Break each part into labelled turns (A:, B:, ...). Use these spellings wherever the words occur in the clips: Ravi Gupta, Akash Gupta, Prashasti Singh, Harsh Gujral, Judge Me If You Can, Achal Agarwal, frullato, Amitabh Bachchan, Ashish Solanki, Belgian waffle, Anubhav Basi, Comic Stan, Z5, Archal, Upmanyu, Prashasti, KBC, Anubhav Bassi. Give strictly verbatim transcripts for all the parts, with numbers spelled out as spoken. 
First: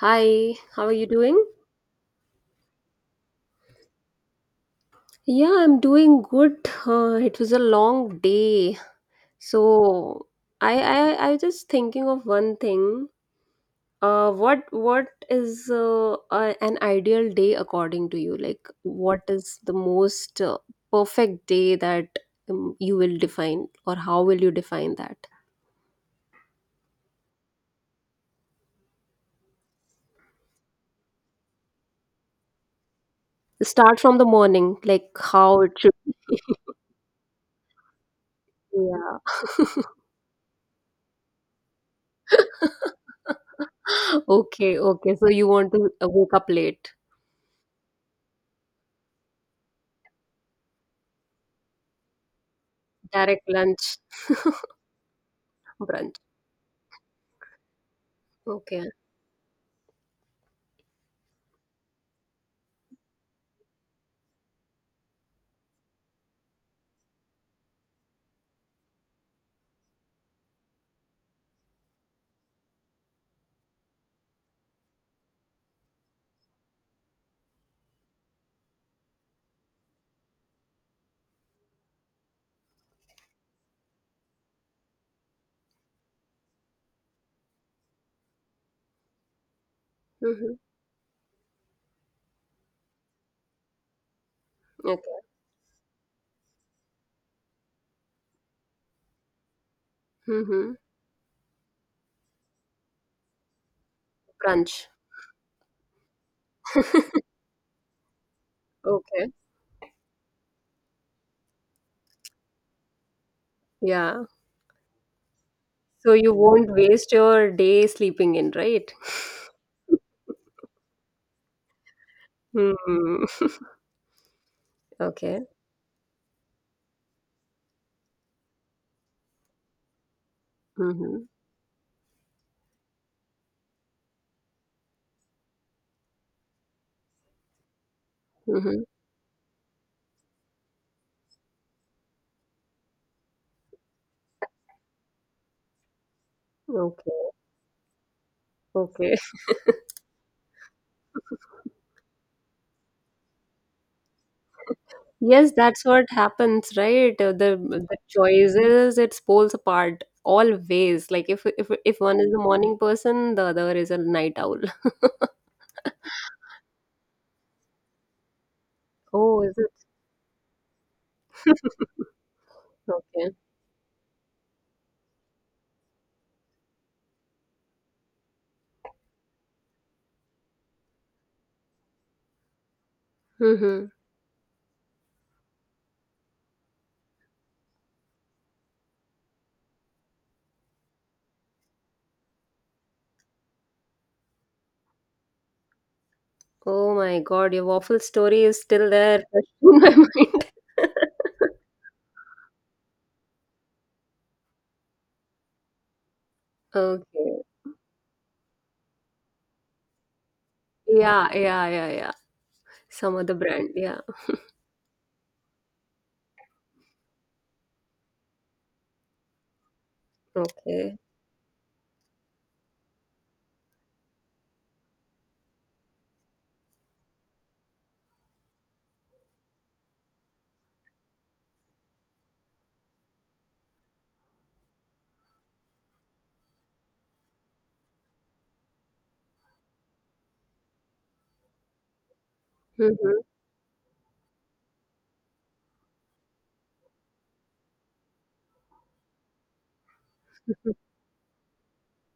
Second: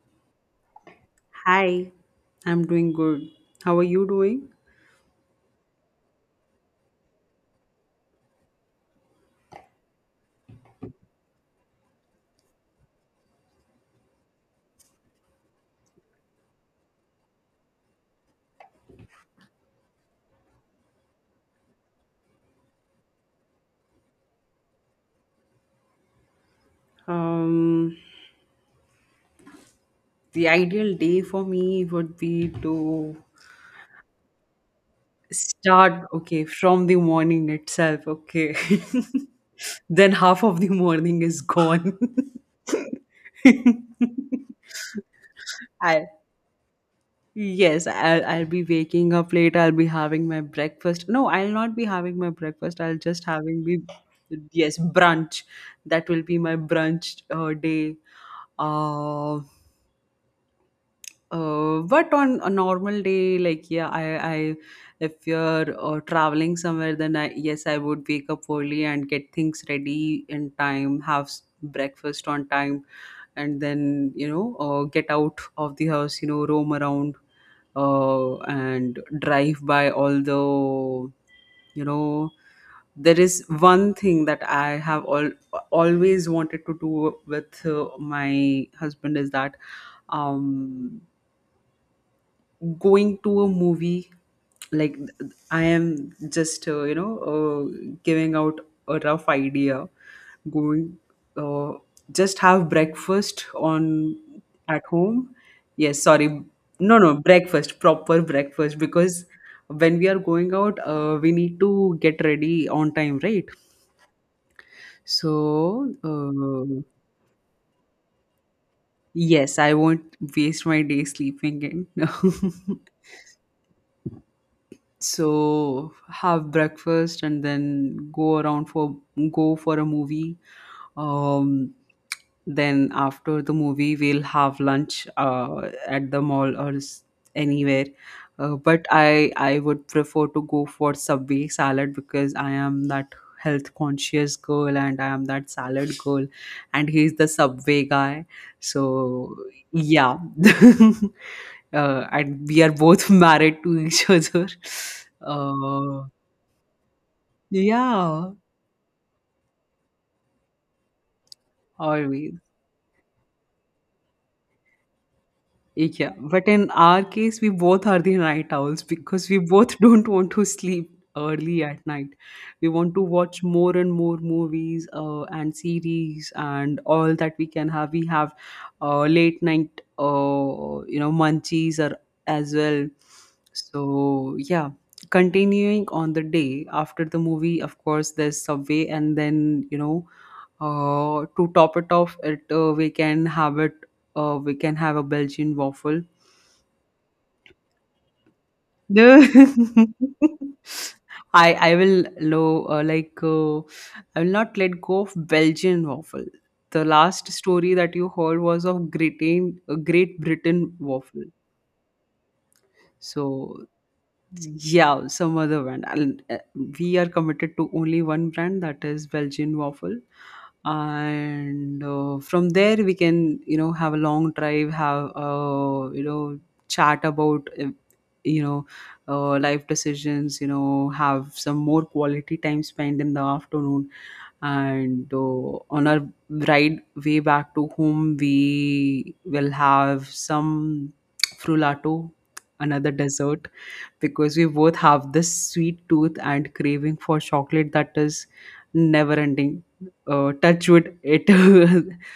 A: Hi, how are you doing?
B: Hi, I'm doing good. How are you doing?
A: Yeah, I'm doing good. Uh, it was a long day. So I I I was just thinking of one thing. Uh, what what is uh, uh, an ideal day according to you? Like, what is the most uh, perfect day that um, you will define, or how will you define that?
B: Um, the ideal day for me would be to
A: Start from the morning, like how it should
B: start, okay, from the morning itself, okay.
A: be. Yeah.
B: Then half of the morning is gone.
A: Okay, okay. So you want to
B: I
A: uh, wake up late,
B: yes, I'll, I'll be waking up late. I'll be having my breakfast. No, I'll not be having my breakfast. I'll just
A: direct
B: having be
A: lunch.
B: yes, brunch. That
A: Brunch.
B: will be my brunch uh, day.
A: Okay.
B: Um Uh, but on a normal day, like yeah, I, I, if you're uh, traveling somewhere, then I, yes, I would wake up early and get things ready in time, have s- breakfast on time, and then you know, uh, get out of the house, you know, roam around, uh, and drive by all the, you know, there is one thing that I have all always wanted to do with uh, my husband, is that
A: Mm-hmm.
B: um going to a movie, like
A: Okay.
B: I am just uh, you know uh, giving out a rough idea,
A: Mm-hmm.
B: going, uh, just have breakfast on at
A: Brunch.
B: home. Yes, sorry, no no breakfast, proper breakfast, because
A: Okay.
B: when we are going out, uh, we need to get ready on time, right?
A: Yeah.
B: so
A: So you won't
B: uh,
A: waste your day sleeping in, right?
B: yes, I won't waste my day sleeping in.
A: Hmm. Okay.
B: So have breakfast and then go around for go for a movie,
A: Mm-hmm.
B: um then after the movie we'll have lunch uh, at the mall or s- anywhere. Uh,
A: Mm-hmm.
B: but i i would prefer to go for Subway salad because I am that health conscious girl, and I am that salad girl, and he's the
A: Okay.
B: Subway guy.
A: Okay.
B: So yeah. Uh, and we are both married to each other.
A: Yes, that's
B: Uh,
A: what happens, right? Uh, The the
B: yeah,
A: choices it pulls apart always. Like if if if one is a
B: always.
A: morning person, the other is a night owl.
B: Yeah, but in our case, we both are the night owls because we
A: Oh, is it?
B: both don't want to sleep early at night. We want to
A: Okay.
B: watch more and more movies, uh, and series and all that we can have. We have uh, late night, uh, you know, munchies or as well.
A: Mm-hmm.
B: So yeah, continuing on the day, after the movie, of course, there's Subway, and then you know uh, to top it off, it uh, we can have it. Uh, we can have a Belgian waffle.
A: Oh my God, your waffle story is still there fresh
B: The
A: in my mind.
B: I I will low uh, like uh, I will not let go of Belgian waffle. The last
A: Okay.
B: story that you heard was of Great Great Britain waffle.
A: Yeah, yeah, yeah, yeah. Some other
B: So
A: brand. Yeah.
B: yeah, some other brand. And, uh, we are committed to only one brand, that is Belgian waffle.
A: Okay.
B: And uh, from there we can, you know, have a long drive, have uh, you know, chat about uh, you know, uh, life decisions, you know, have some more quality time spent in the afternoon. And uh, on our ride way back to home, we will have some frullato, another
A: Mm-hmm.
B: dessert, because we both have this sweet tooth and craving for chocolate that is never ending. Uh, touch
A: Mm-hmm.
B: wood, it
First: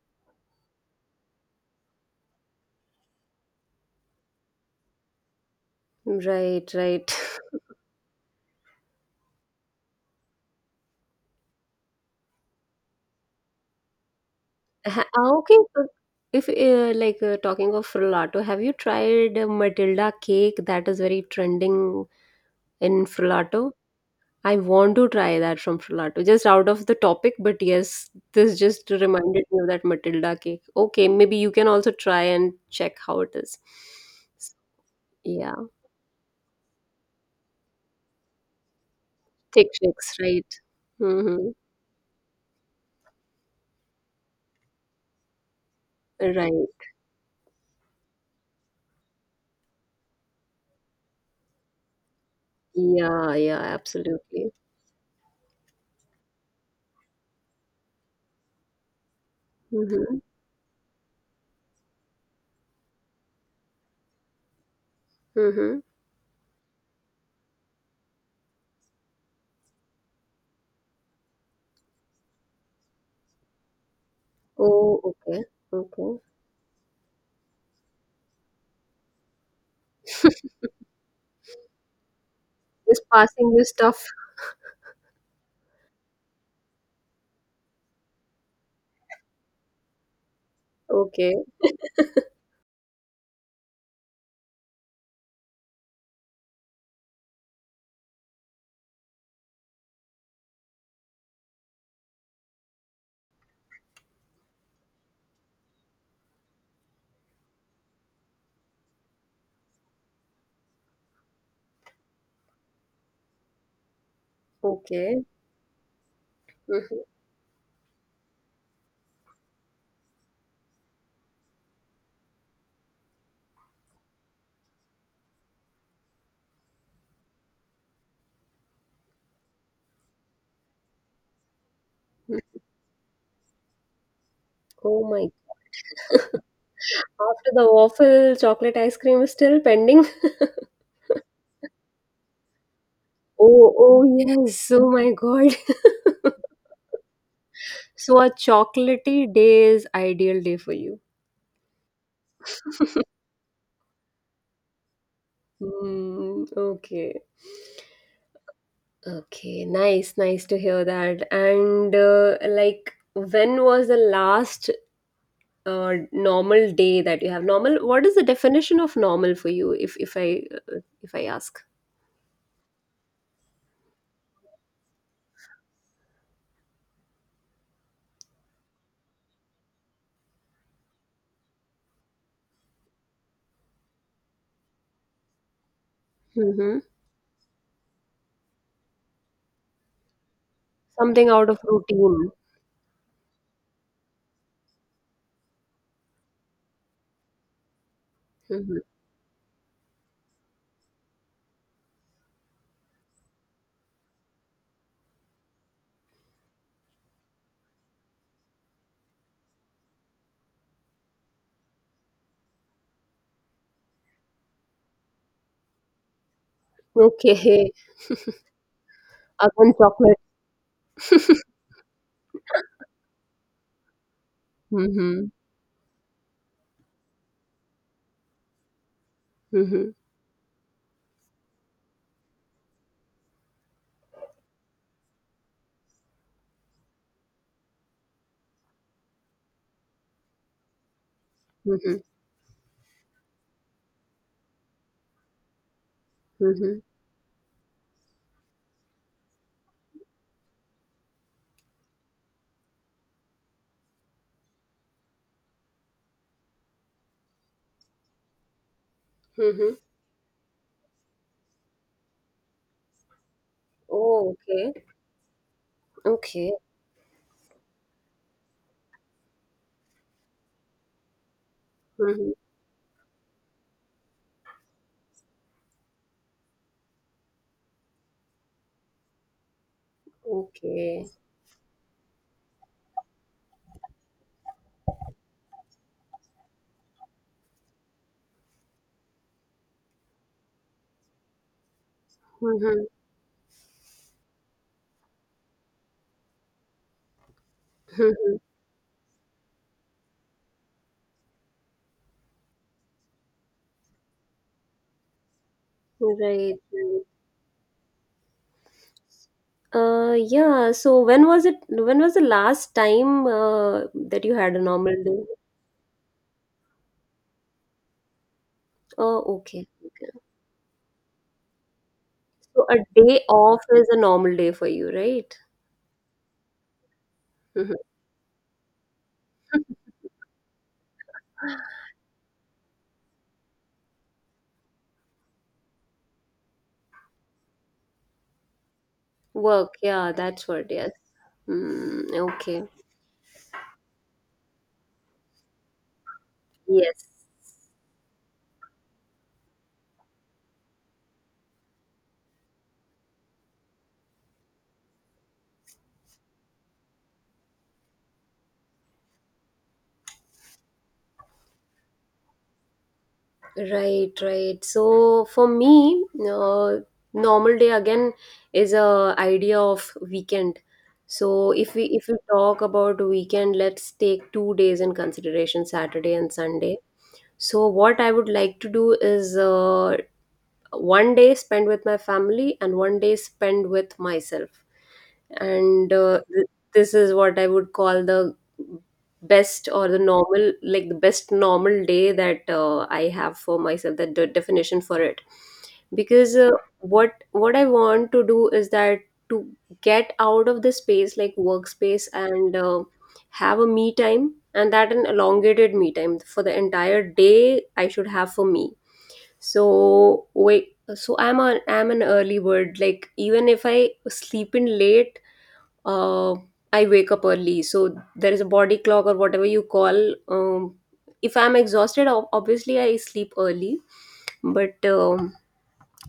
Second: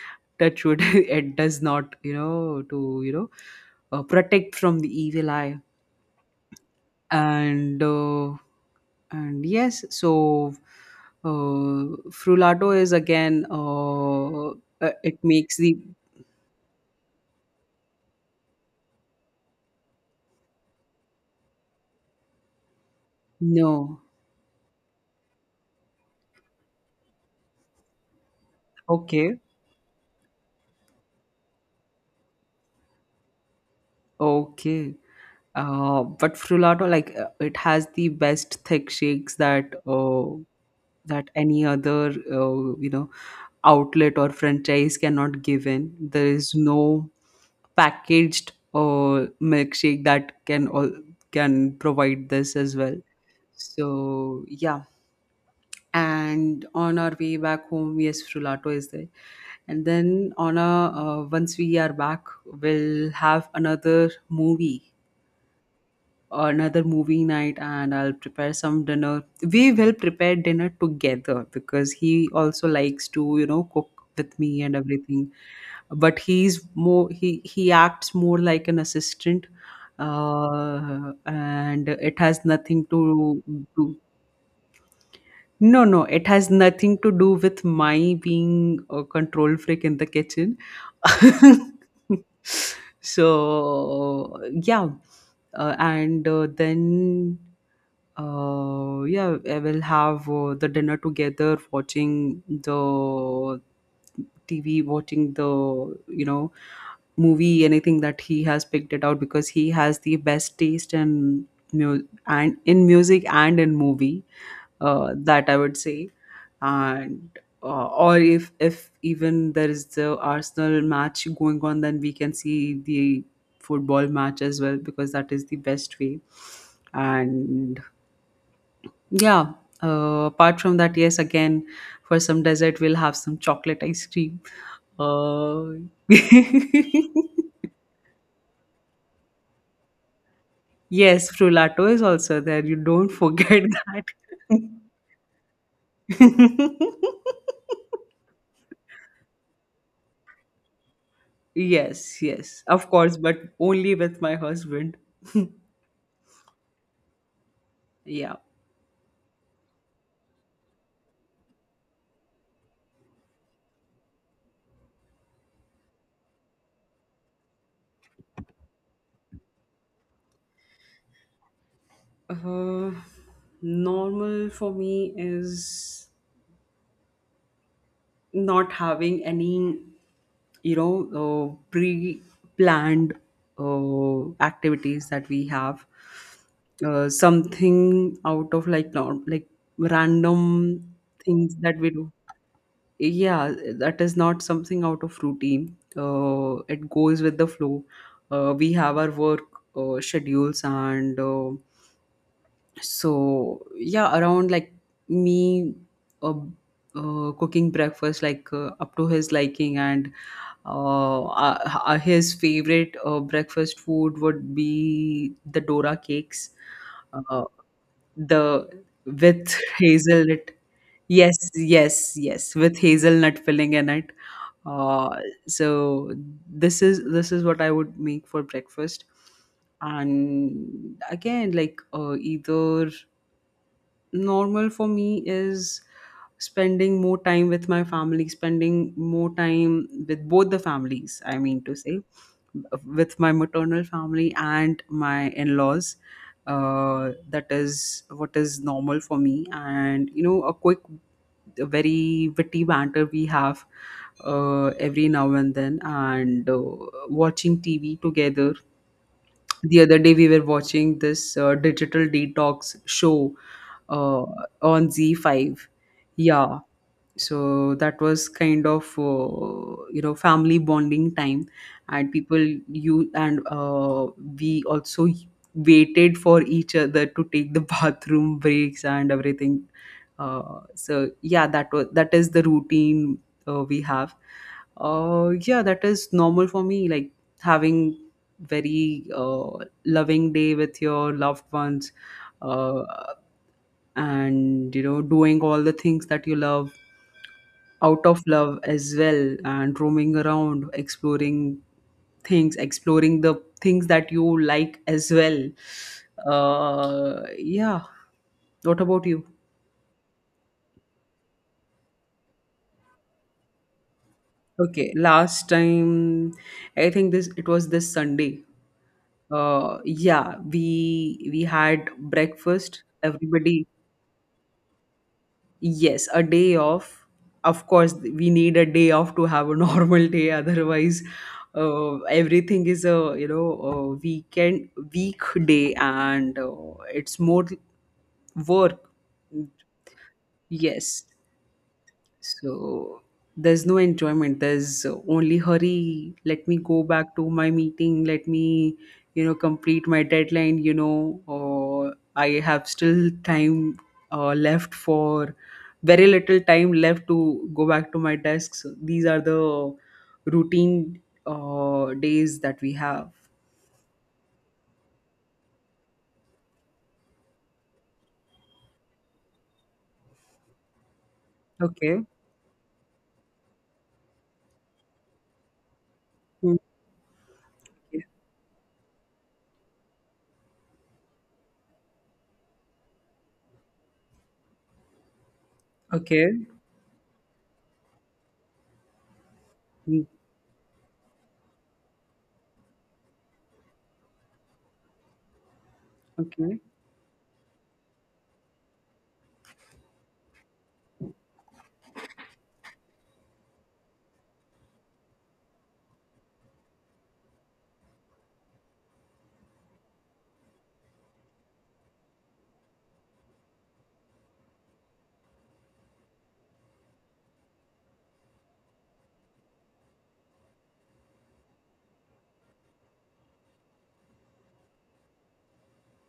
B: touch wood, it does not, you know, to you know, uh, protect from the evil eye.
A: Right, right.
B: And uh, and yes, so uh, frullato is again, uh, uh,
A: Ha-
B: it
A: ah,
B: makes
A: Okay.
B: the
A: So if uh, like uh, talking of frullato, have you tried uh, Matilda cake? That is very trending in frullato.
B: no.
A: I want to try that from frullato. Just out of the topic, but yes, this just
B: Okay,
A: reminded me of that Matilda cake. Okay, maybe you can also try and check how it is. So,
B: okay.
A: yeah,
B: Uh, but frullato, like uh, it has the best thick shakes
A: thick
B: that
A: shakes,
B: uh,
A: right?
B: that
A: Mm-hmm.
B: any other, uh, you know outlet or franchise cannot give in. There is
A: Right.
B: no packaged uh, milkshake that can all can provide this as well.
A: Yeah, yeah,
B: So
A: absolutely.
B: yeah, and on our way back home, yes, frullato is there, and
A: Mm-hmm.
B: then on a uh, once we are back, we'll have another movie
A: Mm-hmm.
B: another movie night, and I'll prepare some dinner. We will prepare dinner together because he also likes to, you know, cook with me and
A: Oh,
B: everything.
A: okay.
B: But
A: Okay.
B: he's more he he acts more like an assistant, uh, and it has nothing
A: Just
B: to
A: passing you
B: do
A: stuff.
B: no, no, it has nothing to do with my being a control freak in the kitchen.
A: Okay.
B: So, yeah. Uh, and uh, then, uh, yeah, I will have uh, the dinner together, watching the T V, watching the, you know, movie, anything that he has picked it out, because he has the best taste in, mu- and in music and in movie, uh,
A: Okay.
B: that I would say.
A: Mm-hmm.
B: And uh, or if if even there is the Arsenal match going on, then we can see the football match as well because that is the best way. And yeah, uh, apart from that, yes, again for some dessert we'll have some chocolate ice cream.
A: Oh my.
B: Uh,
A: After the waffle, chocolate ice cream is still pending.
B: yes, frullato is also there. You don't forget
A: Oh,
B: that.
A: oh yes. Oh my God. So a chocolatey day is ideal day for you.
B: Yes, yes, of course, but only with my husband.
A: Hmm. Okay.
B: Yeah.
A: Okay, nice, nice to hear that. And uh, like, when was the last uh, normal day that you have normal, what is the definition of normal for you if if i if i ask.
B: Uh, normal for me is not having any, you know, uh, pre planned uh, activities that we have.
A: Mm-hmm.
B: Uh, something out of like, nor- like random
A: Something out
B: things
A: of
B: that we do.
A: routine.
B: Yeah, that is not something out of routine. Uh, it goes with the flow. Uh, we
A: Mm-hmm.
B: have our work uh, schedules, and uh, so yeah, around like me uh, uh, cooking breakfast like uh, up to his liking, and uh, uh, uh, his favorite uh, breakfast food would be the dora cakes, uh,
A: Okay,
B: the with
A: again chocolate.
B: hazelnut. Yes, yes, yes, with hazelnut filling in it. Uh,
A: Mm-hmm.
B: so this is this is what I would make for breakfast.
A: Mm-hmm.
B: And again, like uh, either normal for me is spending more time with my family, spending more time with both the families, I mean to say,
A: Mm-hmm.
B: with my maternal family and my in laws.
A: Mm-hmm.
B: Uh, that is what is normal for me. And, you know, a quick, a very witty banter we have uh, every now and then, and uh, watching T V together.
A: Mm-hmm.
B: The other day we were watching this uh, digital detox show uh,
A: Oh, okay,
B: on Z five.
A: okay.
B: Yeah, so that was kind of uh, you know family bonding time, and
A: Mm-hmm.
B: people you and uh, we also waited for each other to take the bathroom breaks and everything. Uh,
A: Okay.
B: so yeah, that was that is the routine uh, we have. Uh, yeah, that is normal for me, like having very uh, loving day with your loved ones, uh,
A: Mm-hmm.
B: and you know, doing all the things that you love, out of
A: Mm-hmm.
B: love as well, and roaming around, exploring things, exploring the things that you like as well.
A: Right, right.
B: Uh yeah, what about you?
A: uh yeah, so when was it when was the last time uh, that you had a
B: Okay,
A: normal day.
B: last time, I think this it was this Sunday.
A: Oh, okay,
B: Uh
A: okay.
B: yeah, we we had
A: So a
B: breakfast,
A: day off
B: everybody.
A: is a normal day for you, right?
B: Yes, a day off. Of
A: Mhm.
B: course, we need a day off to have a normal day. Otherwise, uh, everything is a, you know, a weekend weekday, and uh, it's more work.
A: Work, yeah, that's what, yes.
B: Yes.
A: Mm, okay.
B: So there's no enjoyment. There's only hurry. Let me go
A: Yes.
B: back to my meeting. Let me, you know, complete my deadline. You know, or I have still time uh, left for very little time left to go back to my desk. So these are the routine uh, days that we have.
A: Right, right. So for me, uh, normal day again is a idea of weekend. So if we
B: Okay.
A: if we talk about weekend, let's take two days in consideration, Saturday and
B: Hmm.
A: Sunday. So what I would like to do is uh, one day spend with my family and one day spend with myself. And uh,
B: Okay.
A: th- this is what I would call the best or the
B: Hmm.
A: normal, like the best normal day that uh, I have for myself, that the definition for it. Because uh,
B: Okay.
A: what what I want to do is that to get out of the space, like workspace, and uh, have a me time, and that an elongated me time for the entire day I should have for me. So wait, so i'm a i'm an early bird. Like even if I sleep in late, uh, I wake up early. So there is a body clock or whatever you call. Um, if I'm exhausted, ob- obviously I sleep early. But um,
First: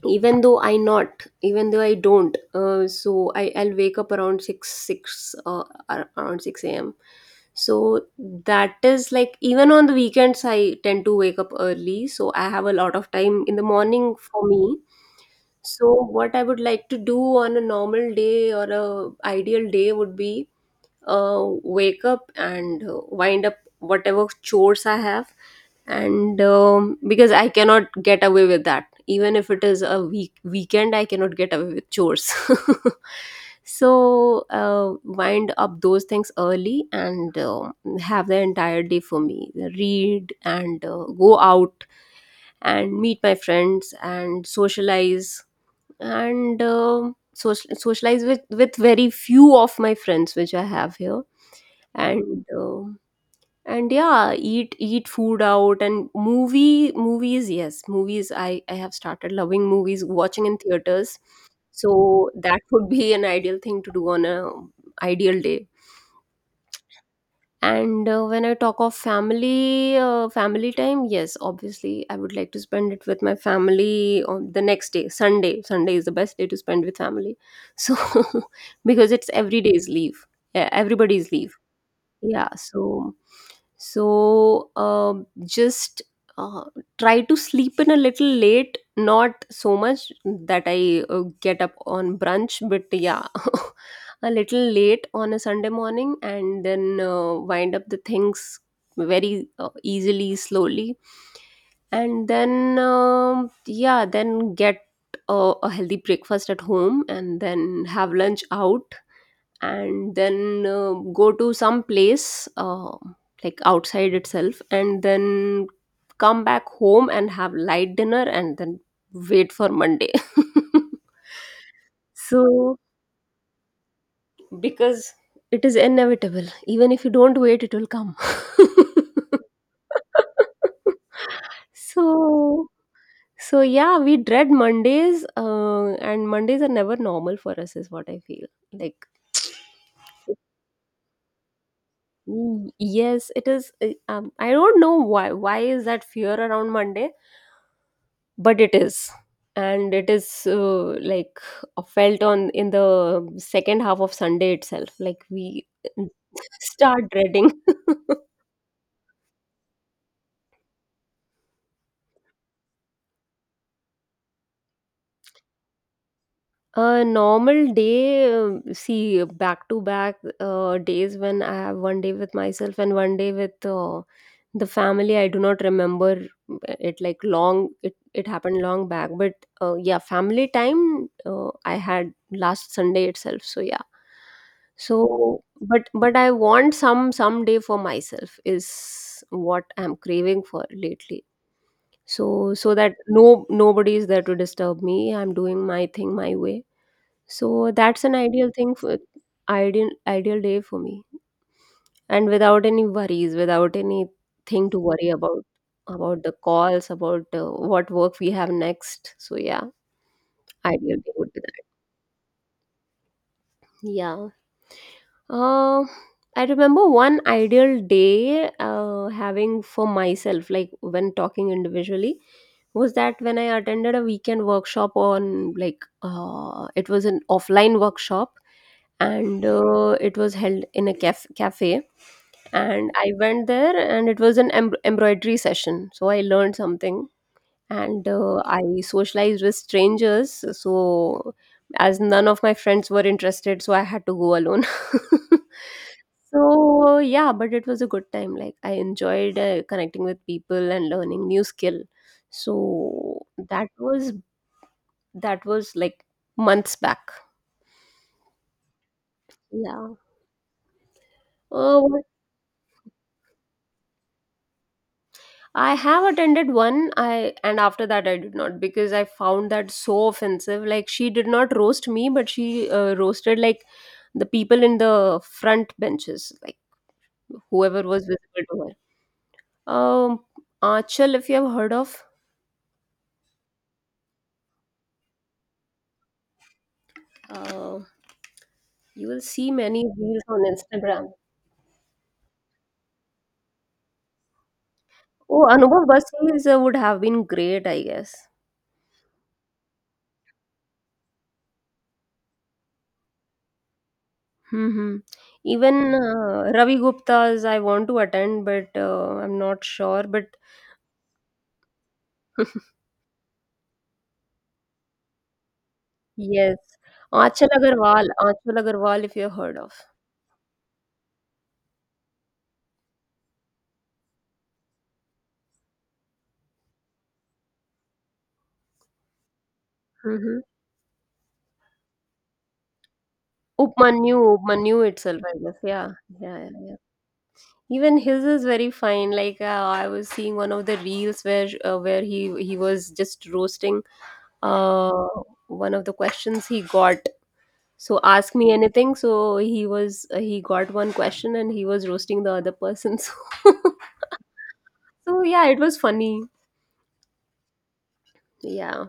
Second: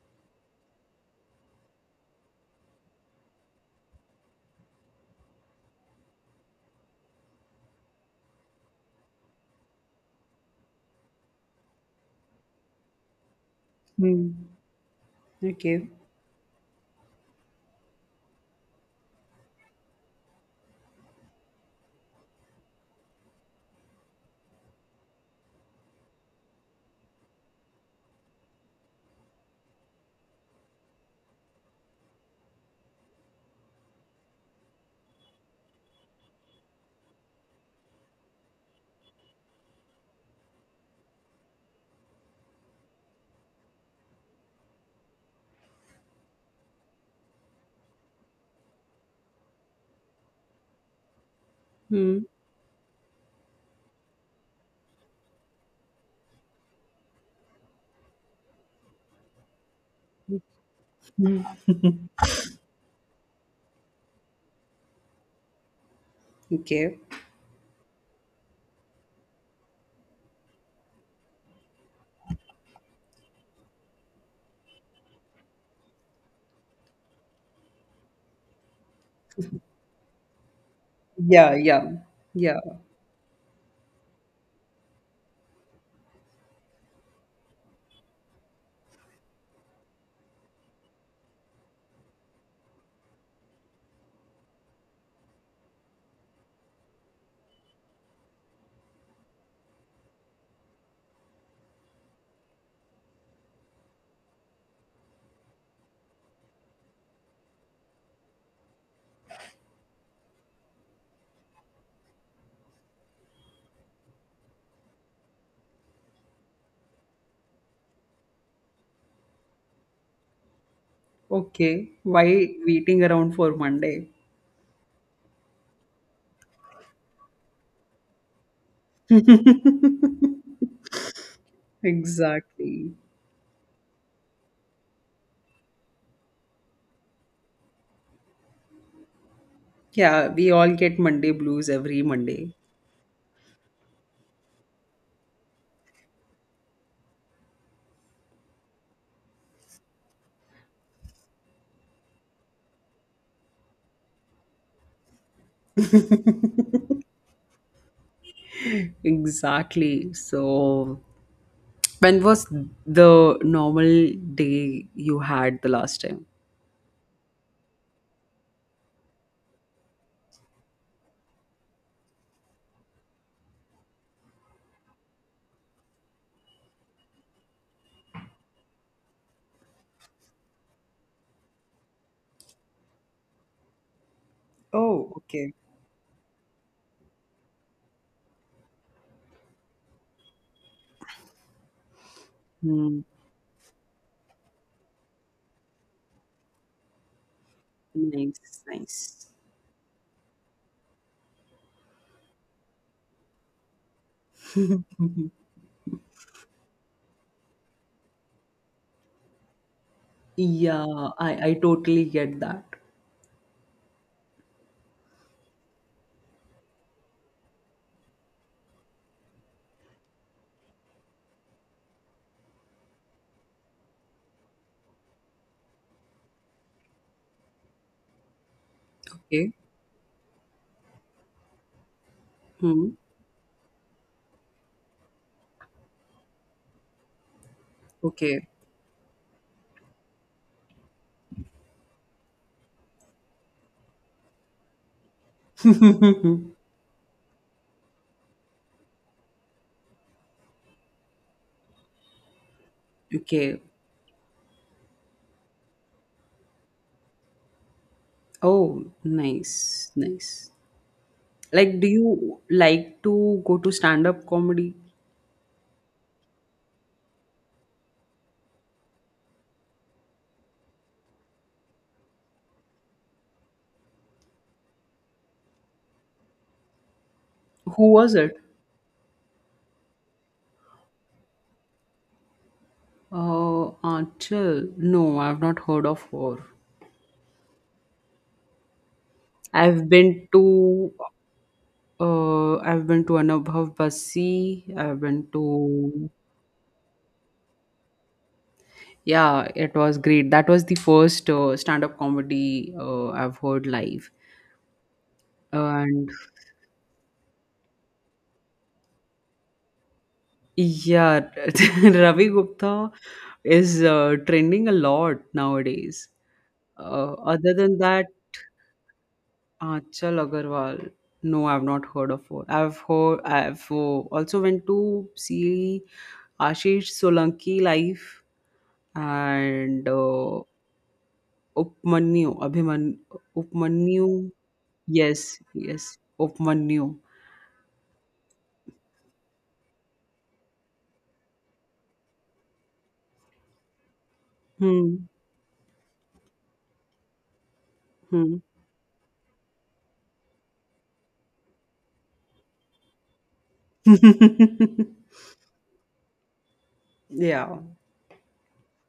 A: even though I not, even though I don't, uh, so I I'll wake up around six six uh, ar- around six a m. So that is like even on the weekends I tend to wake up early. So I have a lot of time in the morning
B: Hmm.
A: for me.
B: Okay.
A: So what I would like to do on a normal day or a ideal day would be uh, wake up and uh, wind up whatever chores I have, and um, because I cannot get away with that, even if it is a week weekend, I cannot get away with chores. So uh, wind up those things early and uh, have the entire day for me. Read and uh, go out and meet my friends and socialize and. um social, socialize with with very few of my friends which I have here.
B: Hmm.
A: And um and yeah, eat eat food out and movie movies, yes movies, i i have started loving movies watching in theaters. So that would be an ideal thing to do on a ideal day.
B: Okay.
A: And uh, when I talk of family, uh, family time, yes, obviously I would like to spend it with my family on the next day. Sunday, Sunday is the best day to spend with family. So because it's every day's leave. Yeah, everybody's
B: Yeah.
A: leave.
B: Yeah.
A: Yeah,
B: Yeah.
A: so so um just uh, try to sleep in a little late, not so much that I uh, get up on brunch, but yeah a little late on a Sunday morning and then uh, wind up the things very uh, easily, slowly, and then um, yeah, then get uh, a healthy breakfast at home and then have lunch out, and then uh, go to some place uh, like outside itself, and then come back home and have light dinner and then wait for Monday.
B: Okay, why
A: So
B: waiting around for Monday?
A: because it is inevitable, even if you don't wait, it will come. So
B: Exactly.
A: so yeah, we dread Mondays, uh, and Mondays are never normal for us is what I feel. Like,
B: Yeah, we all get Monday blues every Monday.
A: mm, yes, it is. uh, Um, I don't know why. Why is that fear around Monday? But it is, and it is uh, like uh, felt on in the second half of Sunday itself. Like we start dreading.
B: Exactly. So, when was the normal day you had the last time?
A: A normal day, uh, see, back to back uh, days when I have one day with myself and one day with uh, the family. I do not remember uh, it, like long, it, it happened long back. But uh, yeah, family time uh, I had last Sunday itself. So yeah.
B: Oh,
A: So,
B: okay.
A: but but I want some some day for myself is what I'm craving for lately. So so that
B: Hmm.
A: no, nobody is there to disturb me. I'm doing my thing my way. So that's an ideal
B: Nice,
A: thing for
B: nice.
A: ideal ideal day for me. And without any worries, without anything to worry about about the calls, about uh, what work we have next. So yeah, ideal
B: Yeah,
A: day would be.
B: I I totally get that.
A: Yeah. Uh, I remember one ideal day uh, having for myself, like when talking individually, was that when I attended a weekend workshop on, like, uh, it was an offline workshop, and
B: Okay.
A: uh, it was held in a caf- cafe.
B: Hmm.
A: And I went there and it was an em- embroidery session. So I learned something, and uh,
B: Okay.
A: I socialized with strangers. So, as none of my friends were interested, so I had to go alone. So yeah, but it was a good time. Like I enjoyed uh, connecting with people and learning new skill. So
B: Okay.
A: that was that was like months back.
B: Oh,
A: Yeah.
B: nice, nice. Like,
A: Uh,
B: do you like to go to stand-up comedy?
A: I have attended one I, and after that I did not, because I found that so offensive. Like she did not roast me, but she uh, roasted like the people in the front benches, like whoever
B: Who
A: was
B: was it?
A: visible to her. Um Archal, if you have heard of.
B: Uh, Achal. No, I've not heard of her.
A: uh, you will see many
B: I've
A: reels
B: been
A: on
B: to
A: Instagram.
B: uh, I've been to Anubhav Basi. I've been
A: Oh, Anubhav
B: to
A: Bassi is, uh, would have been great, I guess.
B: yeah, it was great. That was the first uh, stand-up comedy uh, I've heard live.
A: Hmm. Even
B: And
A: uh, Ravi Gupta's I want to attend, but uh, I'm not sure, but
B: yeah, Ravi Gupta is uh, trending a lot nowadays.
A: yes.
B: Uh,
A: Achal
B: other than that,
A: Agarwal. Achal Agarwal, if you have heard of.
B: Achal Agarwal. No, I've not heard of her. I've heard. I've uh, also went to see Ashish Solanki live, and
A: Mm-hmm.
B: uh, Upmanyu Abhiman Upmanyu.
A: Upmanyu, Upmanyu
B: Yes,
A: itself, I guess.
B: yes,
A: Yeah, yeah, yeah, yeah.
B: Upmanyu.
A: Even his is very fine. Like uh, I was seeing one of the reels where uh, where he he was just roasting uh,
B: Hmm.
A: one of the questions he got. So ask
B: Hmm.
A: me anything. So he was uh, he got one question and he was roasting the other person. So, so yeah, it was funny.
B: Yeah.
A: Yeah.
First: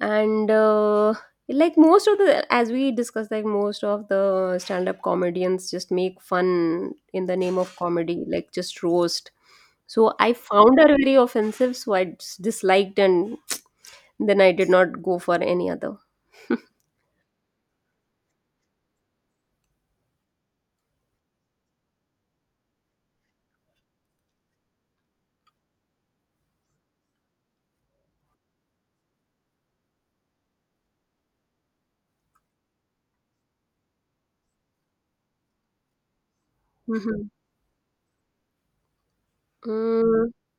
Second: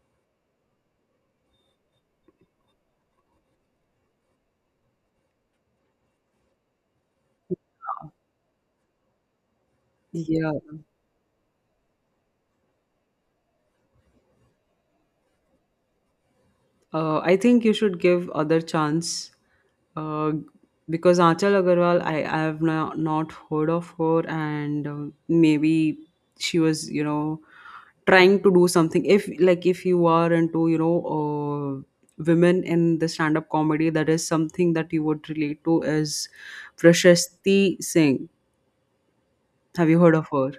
A: And uh, like most of the, as we discussed, like most of the stand-up comedians just make fun in the name of comedy, like just roast. So I
B: Yeah.
A: found her very offensive, so I just disliked, and then I did not go for any other.
B: Uh, I think you should give other chance, uh, because Achal Agarwal, I, I have no, not heard of her, and uh, maybe she was, you know, trying to do something. If like if you are into, you know, uh, women in the stand-up comedy, that is something that you would relate to is
A: Mhm.
B: Prashasti Singh. Have you heard of
A: Mm,
B: her?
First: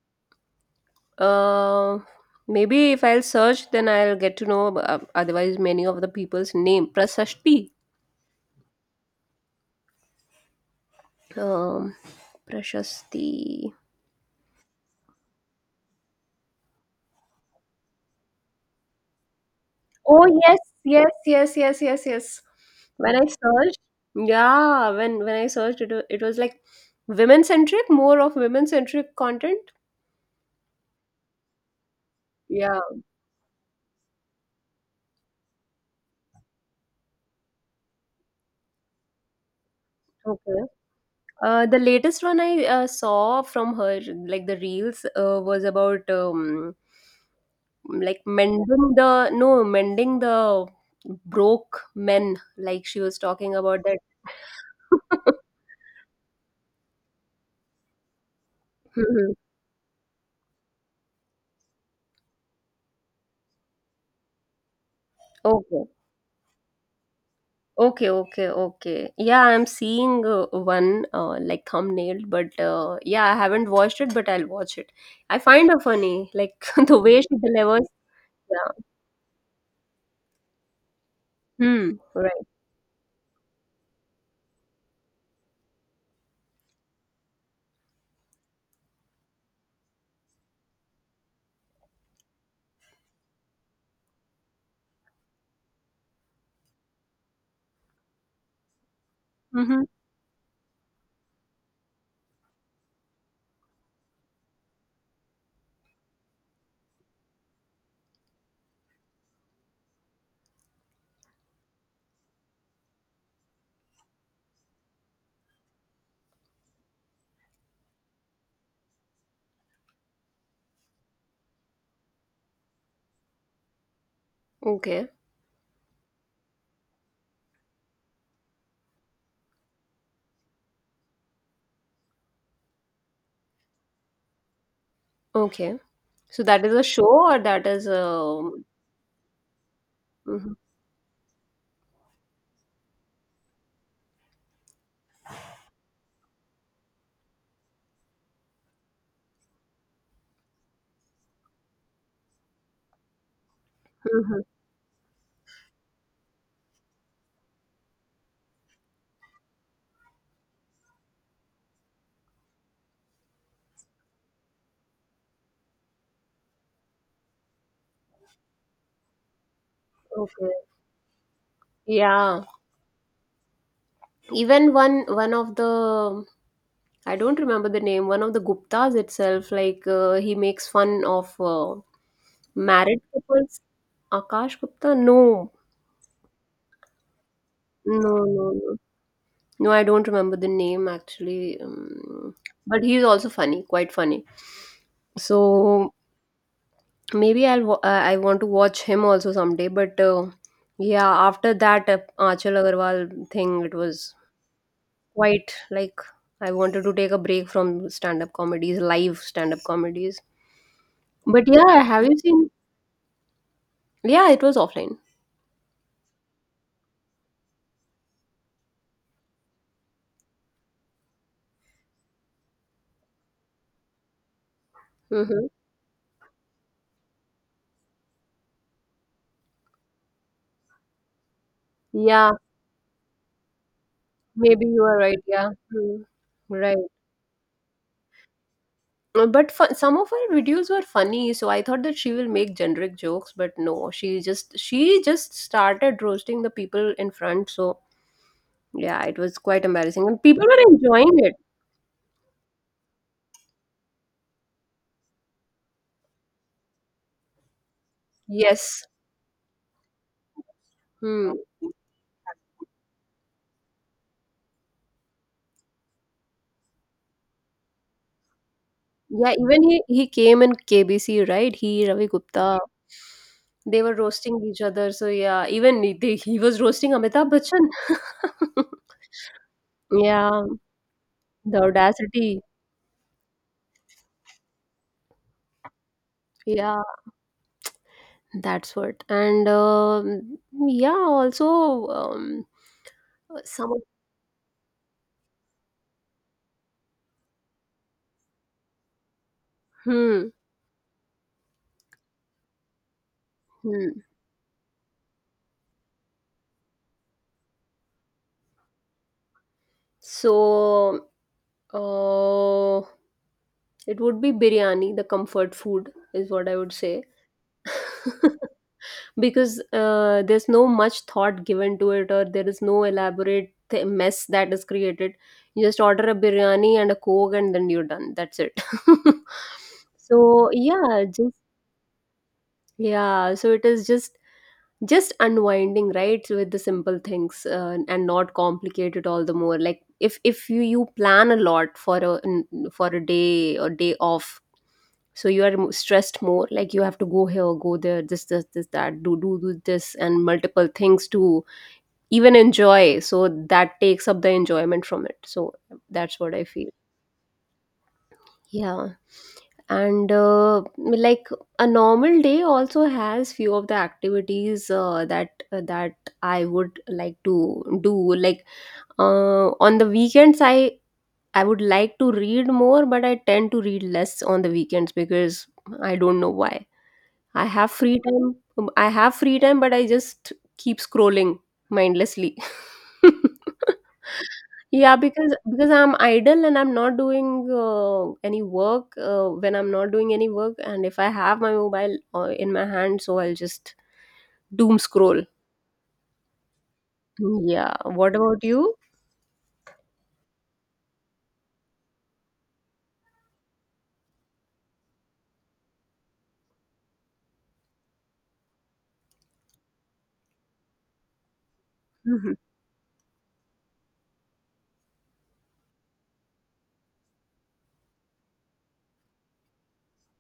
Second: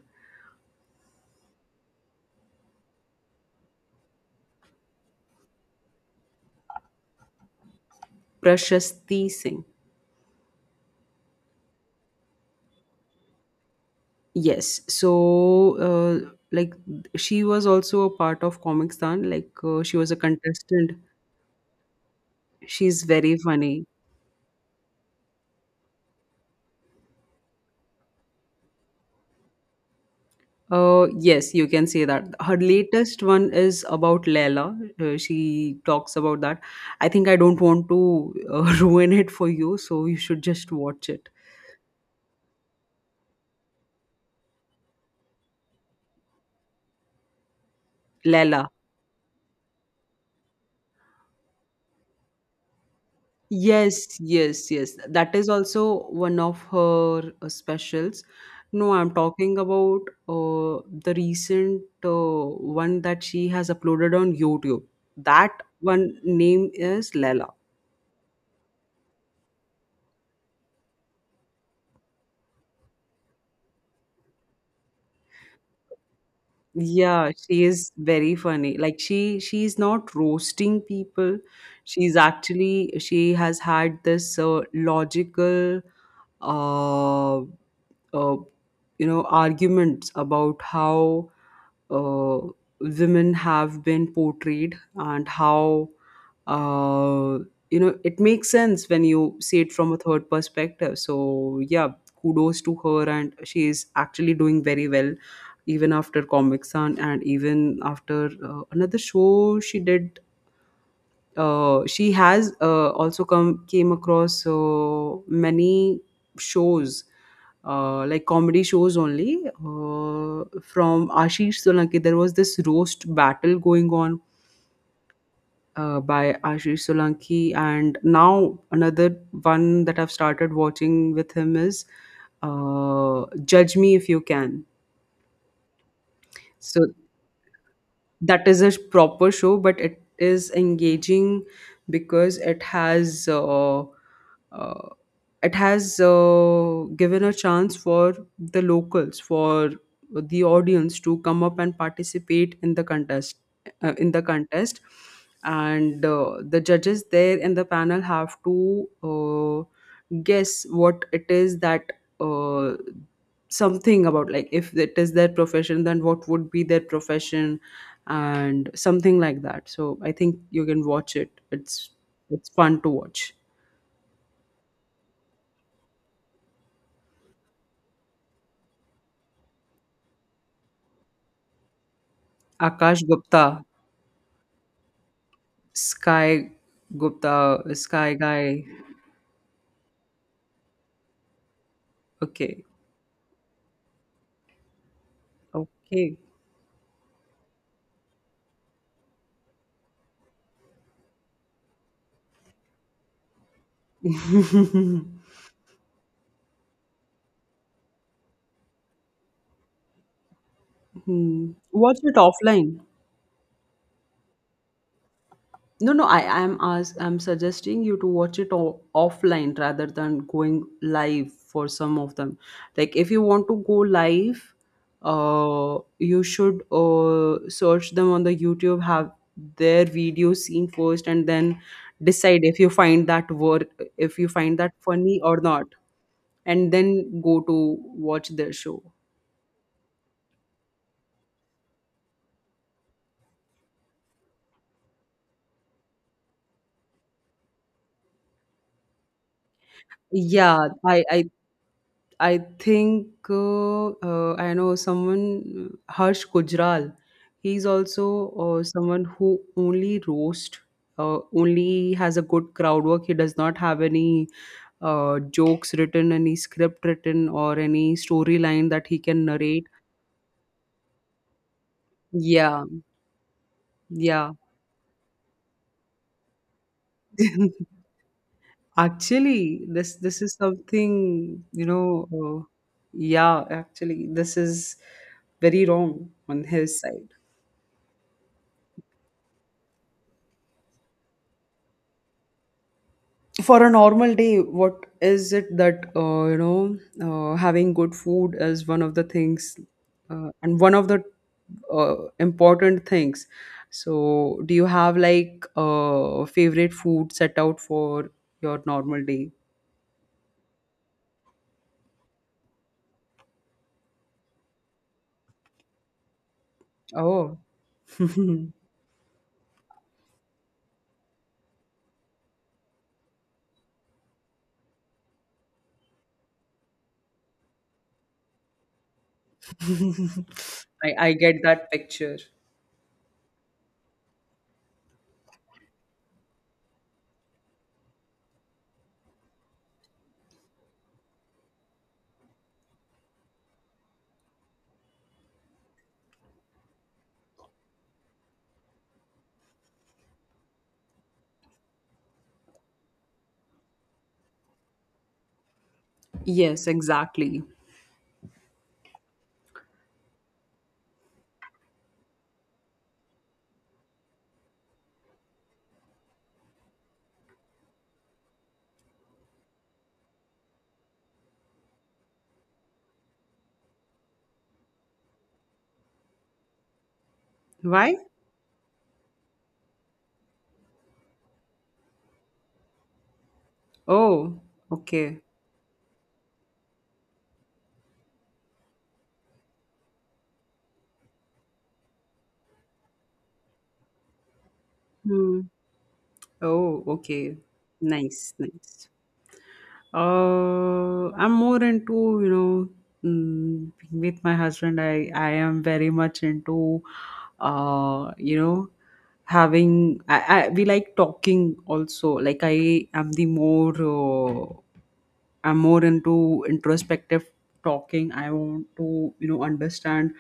A: uh, maybe if I'll search, then I'll get to know. Uh, otherwise, many of the people's name Prasasti.
B: Prashasti Singh.
A: Um, Prashasti.
B: Yes. So, uh, like, she was also a part of Comic Stan. Like, uh, she was a
A: Oh yes,
B: contestant.
A: yes, yes, yes, yes, yes.
B: She's
A: When I
B: very
A: searched,
B: funny.
A: yeah, when when I searched, it, wa- it was like women centric, more of women centric content.
B: Uh, yes, you can say that. Her
A: Yeah,
B: latest one is about Leila. Uh, she talks about that. I think I don't want to uh, ruin it for you, so you should
A: okay.
B: just watch it.
A: Uh, the latest one I uh, saw from her, like the reels, uh, was about um, like
B: Leila.
A: mending the no mending the broke men. Like she was talking about that.
B: Yes, yes, yes. That is also one of her uh, specials. No, I'm
A: Mhm.
B: talking about uh, the recent uh, one that she has uploaded on YouTube. That
A: Okay.
B: one name is Lela.
A: Okay, okay, okay. Yeah, I'm seeing uh, one uh, like thumbnail, but uh, yeah, I haven't watched it, but I'll watch it. I find her funny, like the way she
B: Yeah, she
A: delivers.
B: is very
A: Yeah.
B: funny. Like she she's not roasting people.
A: Hmm.
B: She's
A: Right.
B: actually she has had this uh, logical uh, uh you know arguments about how uh, women have been portrayed and how uh, you know it makes sense when you see it
A: Mm-hmm.
B: from a third perspective, so yeah, kudos to her. And she is actually doing very well even after Comic San and even after uh, another show she did. Uh, she has uh, also come came across uh, many shows, uh, like comedy shows only, uh, from Ashish Solanki. There was this roast battle going on
A: Okay.
B: uh, by Ashish Solanki, and now another one that I've started watching with him is uh, Judge Me If You Can.
A: Okay. So that is a
B: So
A: show, or that is
B: that
A: a.
B: is a proper show, but it is
A: Mm-hmm.
B: engaging because it has uh, uh, it has uh, given a chance for the locals, for the audience, to come up and participate in the contest, uh, in the
A: Mm-hmm.
B: contest And uh, the judges there in the panel have to uh, guess what it is that, uh, something about, like if it is their profession, then what would be their profession, and something like that. So I think
A: Okay.
B: you can watch it. It's
A: Yeah.
B: it's fun to watch.
A: Even one one of the, I don't remember the name. One of the Guptas itself, like uh, he makes fun of uh,
B: Akash
A: married
B: Gupta,
A: couples. Akash Gupta? No,
B: Sky Gupta, Sky
A: No, no,
B: Guy.
A: no. No, I don't remember the name actually. Um,
B: Okay,
A: but he's also funny, quite funny. So
B: okay.
A: maybe I'll wa- uh, I want to watch him also someday. But uh, yeah, after that uh, Achal Agarwal thing, it was quite like I wanted to take a break from stand-up comedies, live stand-up comedies. But
B: Hmm.
A: yeah,
B: Watch
A: have
B: it
A: you seen?
B: offline.
A: Yeah, it was offline.
B: No, no, I I am, as I'm suggesting you to watch it o- offline rather than going live for some of them. Like if you want to go live,
A: Mm-hmm.
B: uh, you should uh, search them on the YouTube, have their video seen first, and then
A: Yeah,
B: decide if you find that work, if you find
A: maybe
B: that
A: you are
B: funny
A: right.
B: or
A: Yeah,
B: not,
A: Hmm.
B: and
A: Right.
B: then go to watch their show.
A: Uh, but fu- some of her videos were funny, so I thought that she will make generic jokes, but no, she just she just started roasting the people in front. So yeah, it was quite embarrassing and people were
B: Yeah, I
A: enjoying
B: I
A: it.
B: I think uh, uh, I know someone, uh, Harsh Gujral. He's also uh,
A: Yes.
B: someone who only roast, uh,
A: Hmm.
B: only has a good crowd work. He does not have any uh, jokes written, any script written, or any storyline that he can
A: Yeah, even
B: narrate.
A: he he came in KBC, right? He, Ravi Gupta,
B: Yeah,
A: they were
B: yeah.
A: roasting each other. So yeah, even he- they, he was roasting Amitabh Bachchan.
B: Actually, this this is
A: yeah,
B: something,
A: the
B: you know.
A: audacity.
B: Uh, yeah, actually, this is very wrong on his
A: Yeah,
B: side.
A: that's what. And um, yeah, also um,
B: For a
A: some.
B: normal day, what is it that, uh, you know, uh, having good food is one of the things, uh,
A: Hmm.
B: and one of the uh, important things.
A: Hmm.
B: So do you have like uh, favorite food set out for your normal day?
A: So, uh, it would be biryani, the comfort food, is what I would say.
B: Oh.
A: Because uh, there's no much thought given to it, or there is no elaborate th- mess that is created. You just order a biryani and a coke, and then you're done. That's it. so,
B: I,
A: yeah,
B: I
A: just
B: get that picture.
A: yeah. So it is just just unwinding, right, with the simple things, uh, and not complicate it all the more. Like if if you you plan a lot for a for a day or day off, so you are mo- stressed more. Like you have to go here, go there, this this this that, do do do this and multiple things to even enjoy, so that takes up the enjoyment from it. So that's what I
B: Yes,
A: feel.
B: exactly.
A: Yeah. And uh, like a normal day also has few of the activities uh, that uh, that I would like to do. Like uh, on the weekends, I I would like to read more, but I tend to read less on the weekends because I don't know why. I have
B: Why?
A: free time. um, I have free time, but I just keep scrolling mindlessly.
B: Oh,
A: yeah,
B: okay.
A: because because I'm idle and I'm not doing uh, any work. Uh, when I'm not doing any work, and if I have my mobile uh, in my hand, so I'll just doom scroll.
B: Hmm. Oh, okay.
A: Yeah. What
B: Nice,
A: about you?
B: nice. Uh, I'm more into, you know, mm, with my husband, I, I am very much into, uh, you know, having, I, I we like talking also.
A: Hmm.
B: Like I am the more, uh, I'm more into introspective talking. I want to, you know, understand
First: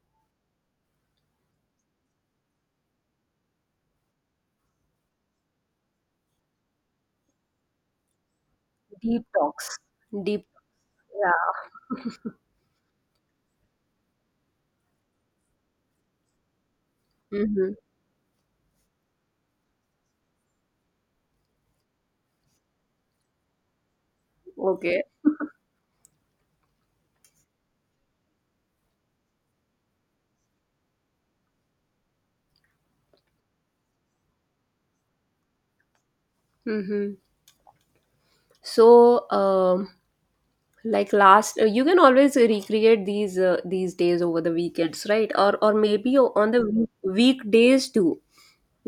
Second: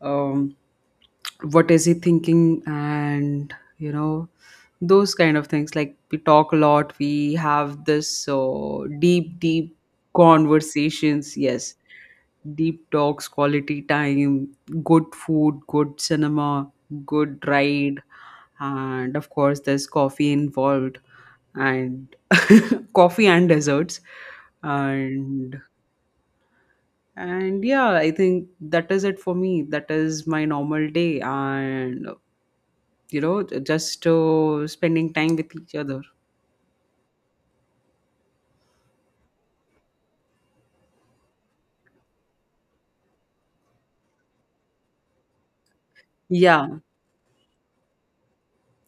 B: um what is he thinking, and you know, those kind of things. Like we talk a lot, we have this uh,
A: Deep
B: deep deep
A: talks. Deep.
B: conversations, yes,
A: Yeah.
B: deep talks, quality time, good food, good cinema, good
A: Mm-hmm.
B: ride, and of course there's coffee involved and coffee and desserts
A: Okay.
B: and and yeah, I think that is it for me. That is my normal day, and you know, just uh, spending time with each other.
A: Mm-hmm. So, um, like last, uh, you can always recreate these uh, these days over the weekends, right? or or maybe on the
B: Yeah,
A: week- weekdays too,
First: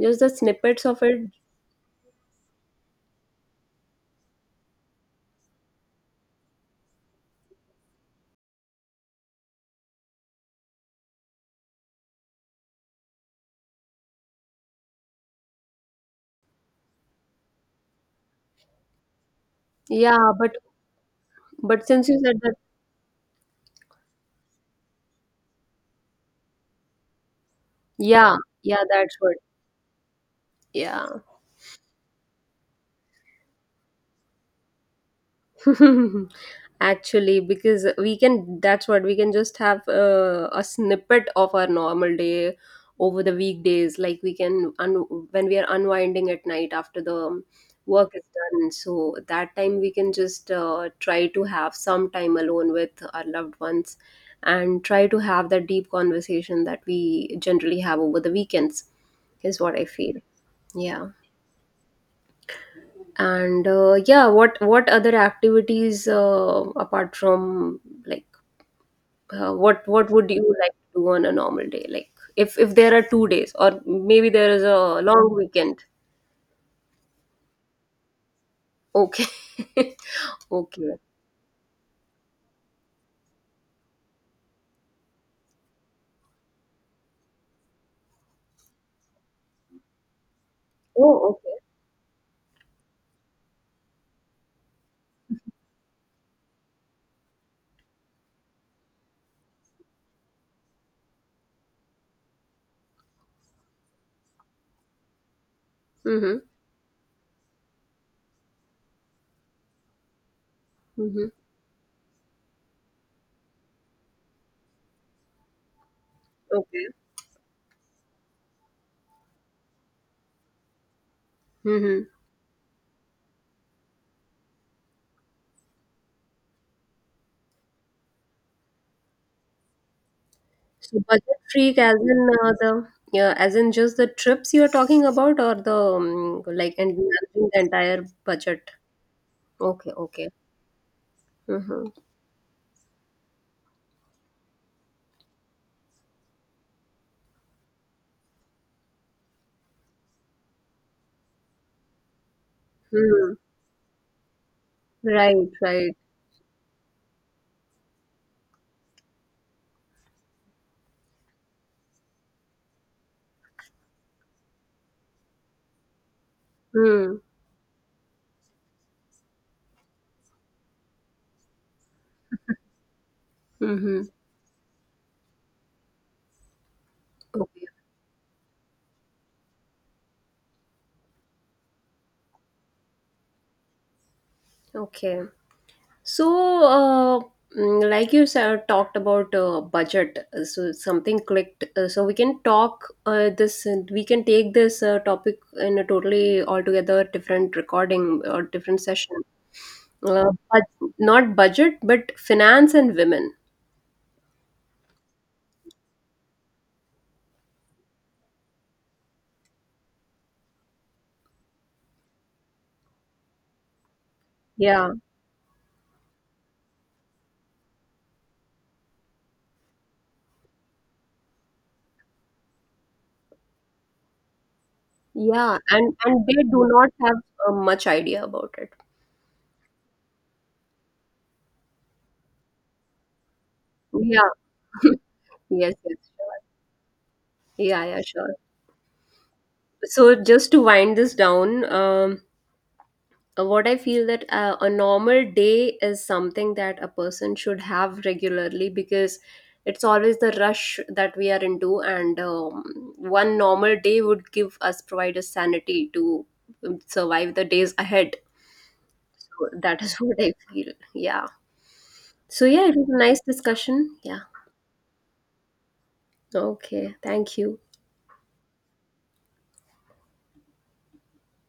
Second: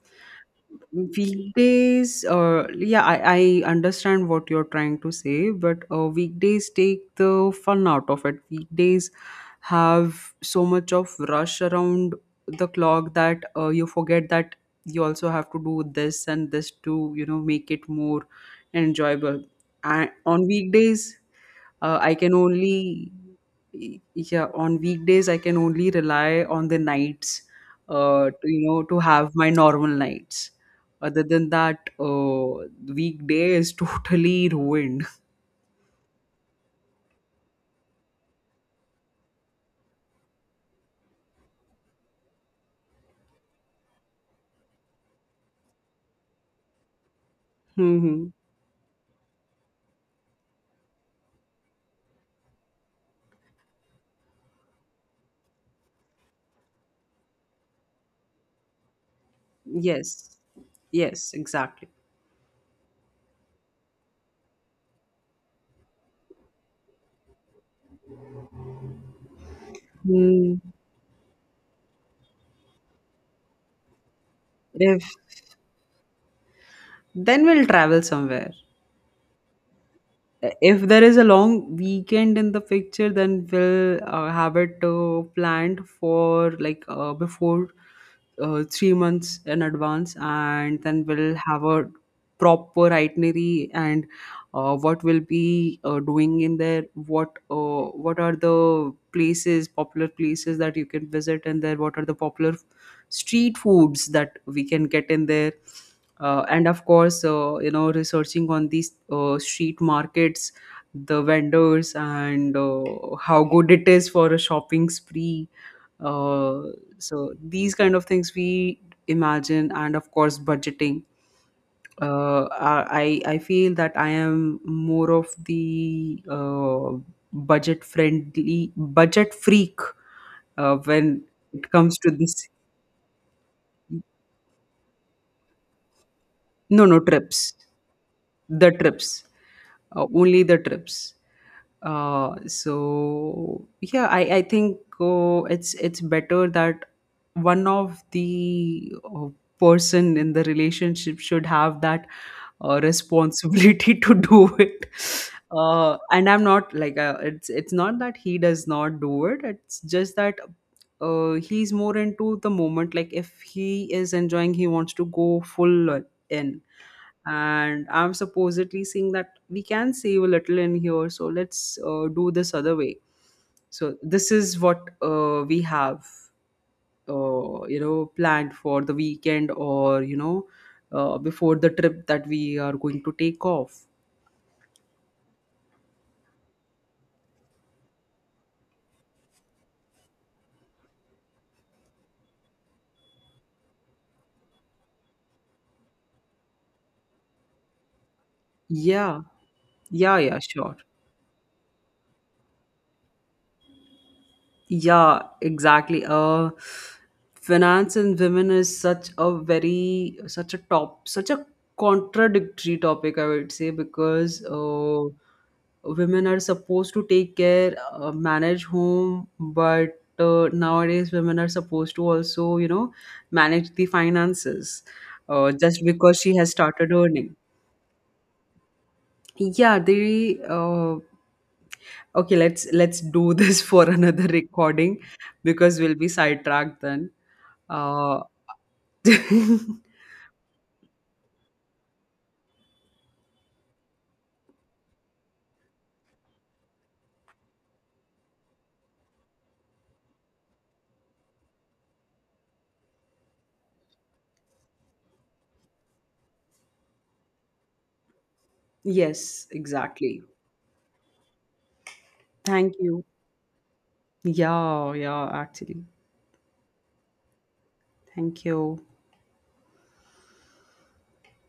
A: just the snippets of it.
B: weekdays, uh, yeah, I, I understand what you're trying to say, but uh, weekdays take the fun out of it. Weekdays have so much of rush around the clock that uh, you forget that you also have to do this and this to, you know, make it more enjoyable. And
A: Yeah,
B: on
A: but
B: weekdays,
A: but
B: uh,
A: since
B: I
A: you
B: can
A: said that,
B: only yeah, on weekdays I can only rely on the nights, uh,
A: yeah,
B: to, you know,
A: yeah,
B: to
A: that's
B: have
A: what.
B: my normal nights.
A: Yeah.
B: Other than that, uh, weekday is totally ruined.
A: Actually, because we can, that's what, we can just have uh, a snippet of our normal day over the weekdays. Like we can, un- when we are unwinding at night after the work is
B: Hmm.
A: done. So that time we can just uh, try to have some time alone with our loved ones and try to have that deep conversation that we generally have over the weekends, is what I feel.
B: Yes.
A: Yeah.
B: Yes, exactly.
A: And uh, yeah, what what other activities uh, apart from like, uh, what what would you
B: Mm.
A: like to do on a normal day? Like if if there are two days or maybe there is a
B: If,
A: long weekend.
B: then we'll travel somewhere.
A: Okay.
B: If
A: Okay.
B: there is a long weekend in the picture, then we'll uh, have it uh, planned for like uh, before uh, three months in advance, and then
A: Oh,
B: we'll
A: okay.
B: have a proper itinerary and uh, what we'll be uh, doing in there, what uh, what are the places, popular places that you can visit in there, what are the popular street foods that we can get in there,
A: Mm-hmm.
B: uh, and of course uh, you know, researching on these uh, street markets, the
A: Mm-hmm.
B: vendors, and uh, how good it is for a shopping spree. uh,
A: Okay.
B: so these kind of things we imagine, and of course budgeting.
A: Mm-hmm.
B: uh, I I feel that I am more of the uh, budget friendly, budget freak, uh,
A: So
B: when
A: budget
B: it
A: freak as
B: comes to
A: in
B: this.
A: uh, the, yeah, as in just the trips you're talking about, or the um, like
B: No,
A: and
B: no, trips,
A: managing the entire budget.
B: the trips,
A: Okay,
B: uh,
A: okay.
B: only the trips.
A: Mm-hmm.
B: Uh, so yeah, i i think uh, it's it's better that one of the uh, person in the relationship should have that uh,
A: Mm.
B: responsibility to do it.
A: Right, right.
B: Uh, and I'm not like, uh, it's it's not that he does not do it, it's just that uh, he's more into the moment. Like if he is enjoying, he wants to go full in.
A: Hmm.
B: And I'm supposedly seeing that we can save a little in here, so let's uh, do this other way. So
A: Mm-hmm.
B: this is what, uh, we have, uh,
A: Okay.
B: you know, planned for the weekend, or you know, uh, before the trip that we are going to take off.
A: Okay. So, uh, mm, like you said, talked about uh, budget. uh, So something clicked. Uh, so we can talk uh, this. And we can take this uh, topic in a totally altogether different recording or different session.
B: Yeah, yeah,
A: Uh,
B: yeah,
A: but
B: sure.
A: not budget, but finance and women.
B: Yeah, exactly. Uh, finance and women is such a very, such a top such a contradictory topic, I would say, because
A: Yeah,
B: uh, women are supposed to take care, uh, manage home, but uh, nowadays women are supposed to also, you know, manage the finances, uh,
A: yeah,
B: just
A: and
B: because
A: and
B: she
A: they
B: has
A: do not
B: started
A: have
B: earning.
A: uh, much idea about it.
B: Yeah, they. Uh, Okay, let's let's do this for another
A: Yeah.
B: recording,
A: Yes.
B: because we'll
A: Yes.
B: be
A: Sure.
B: sidetracked then.
A: Yeah. Yeah.
B: Uh,
A: Sure. So just to wind this down, um, Uh, what I feel that uh, a normal day is something that a person should have regularly, because it's always the rush that we are into. And um, one normal day would give us, provide us sanity to um, survive the days ahead.
B: yes,
A: So that is what
B: exactly.
A: I feel. Yeah. So yeah,
B: Thank
A: it was a
B: you.
A: nice discussion. Yeah.
B: Yeah, yeah, actually.
A: Okay, thank you.
B: Thank you.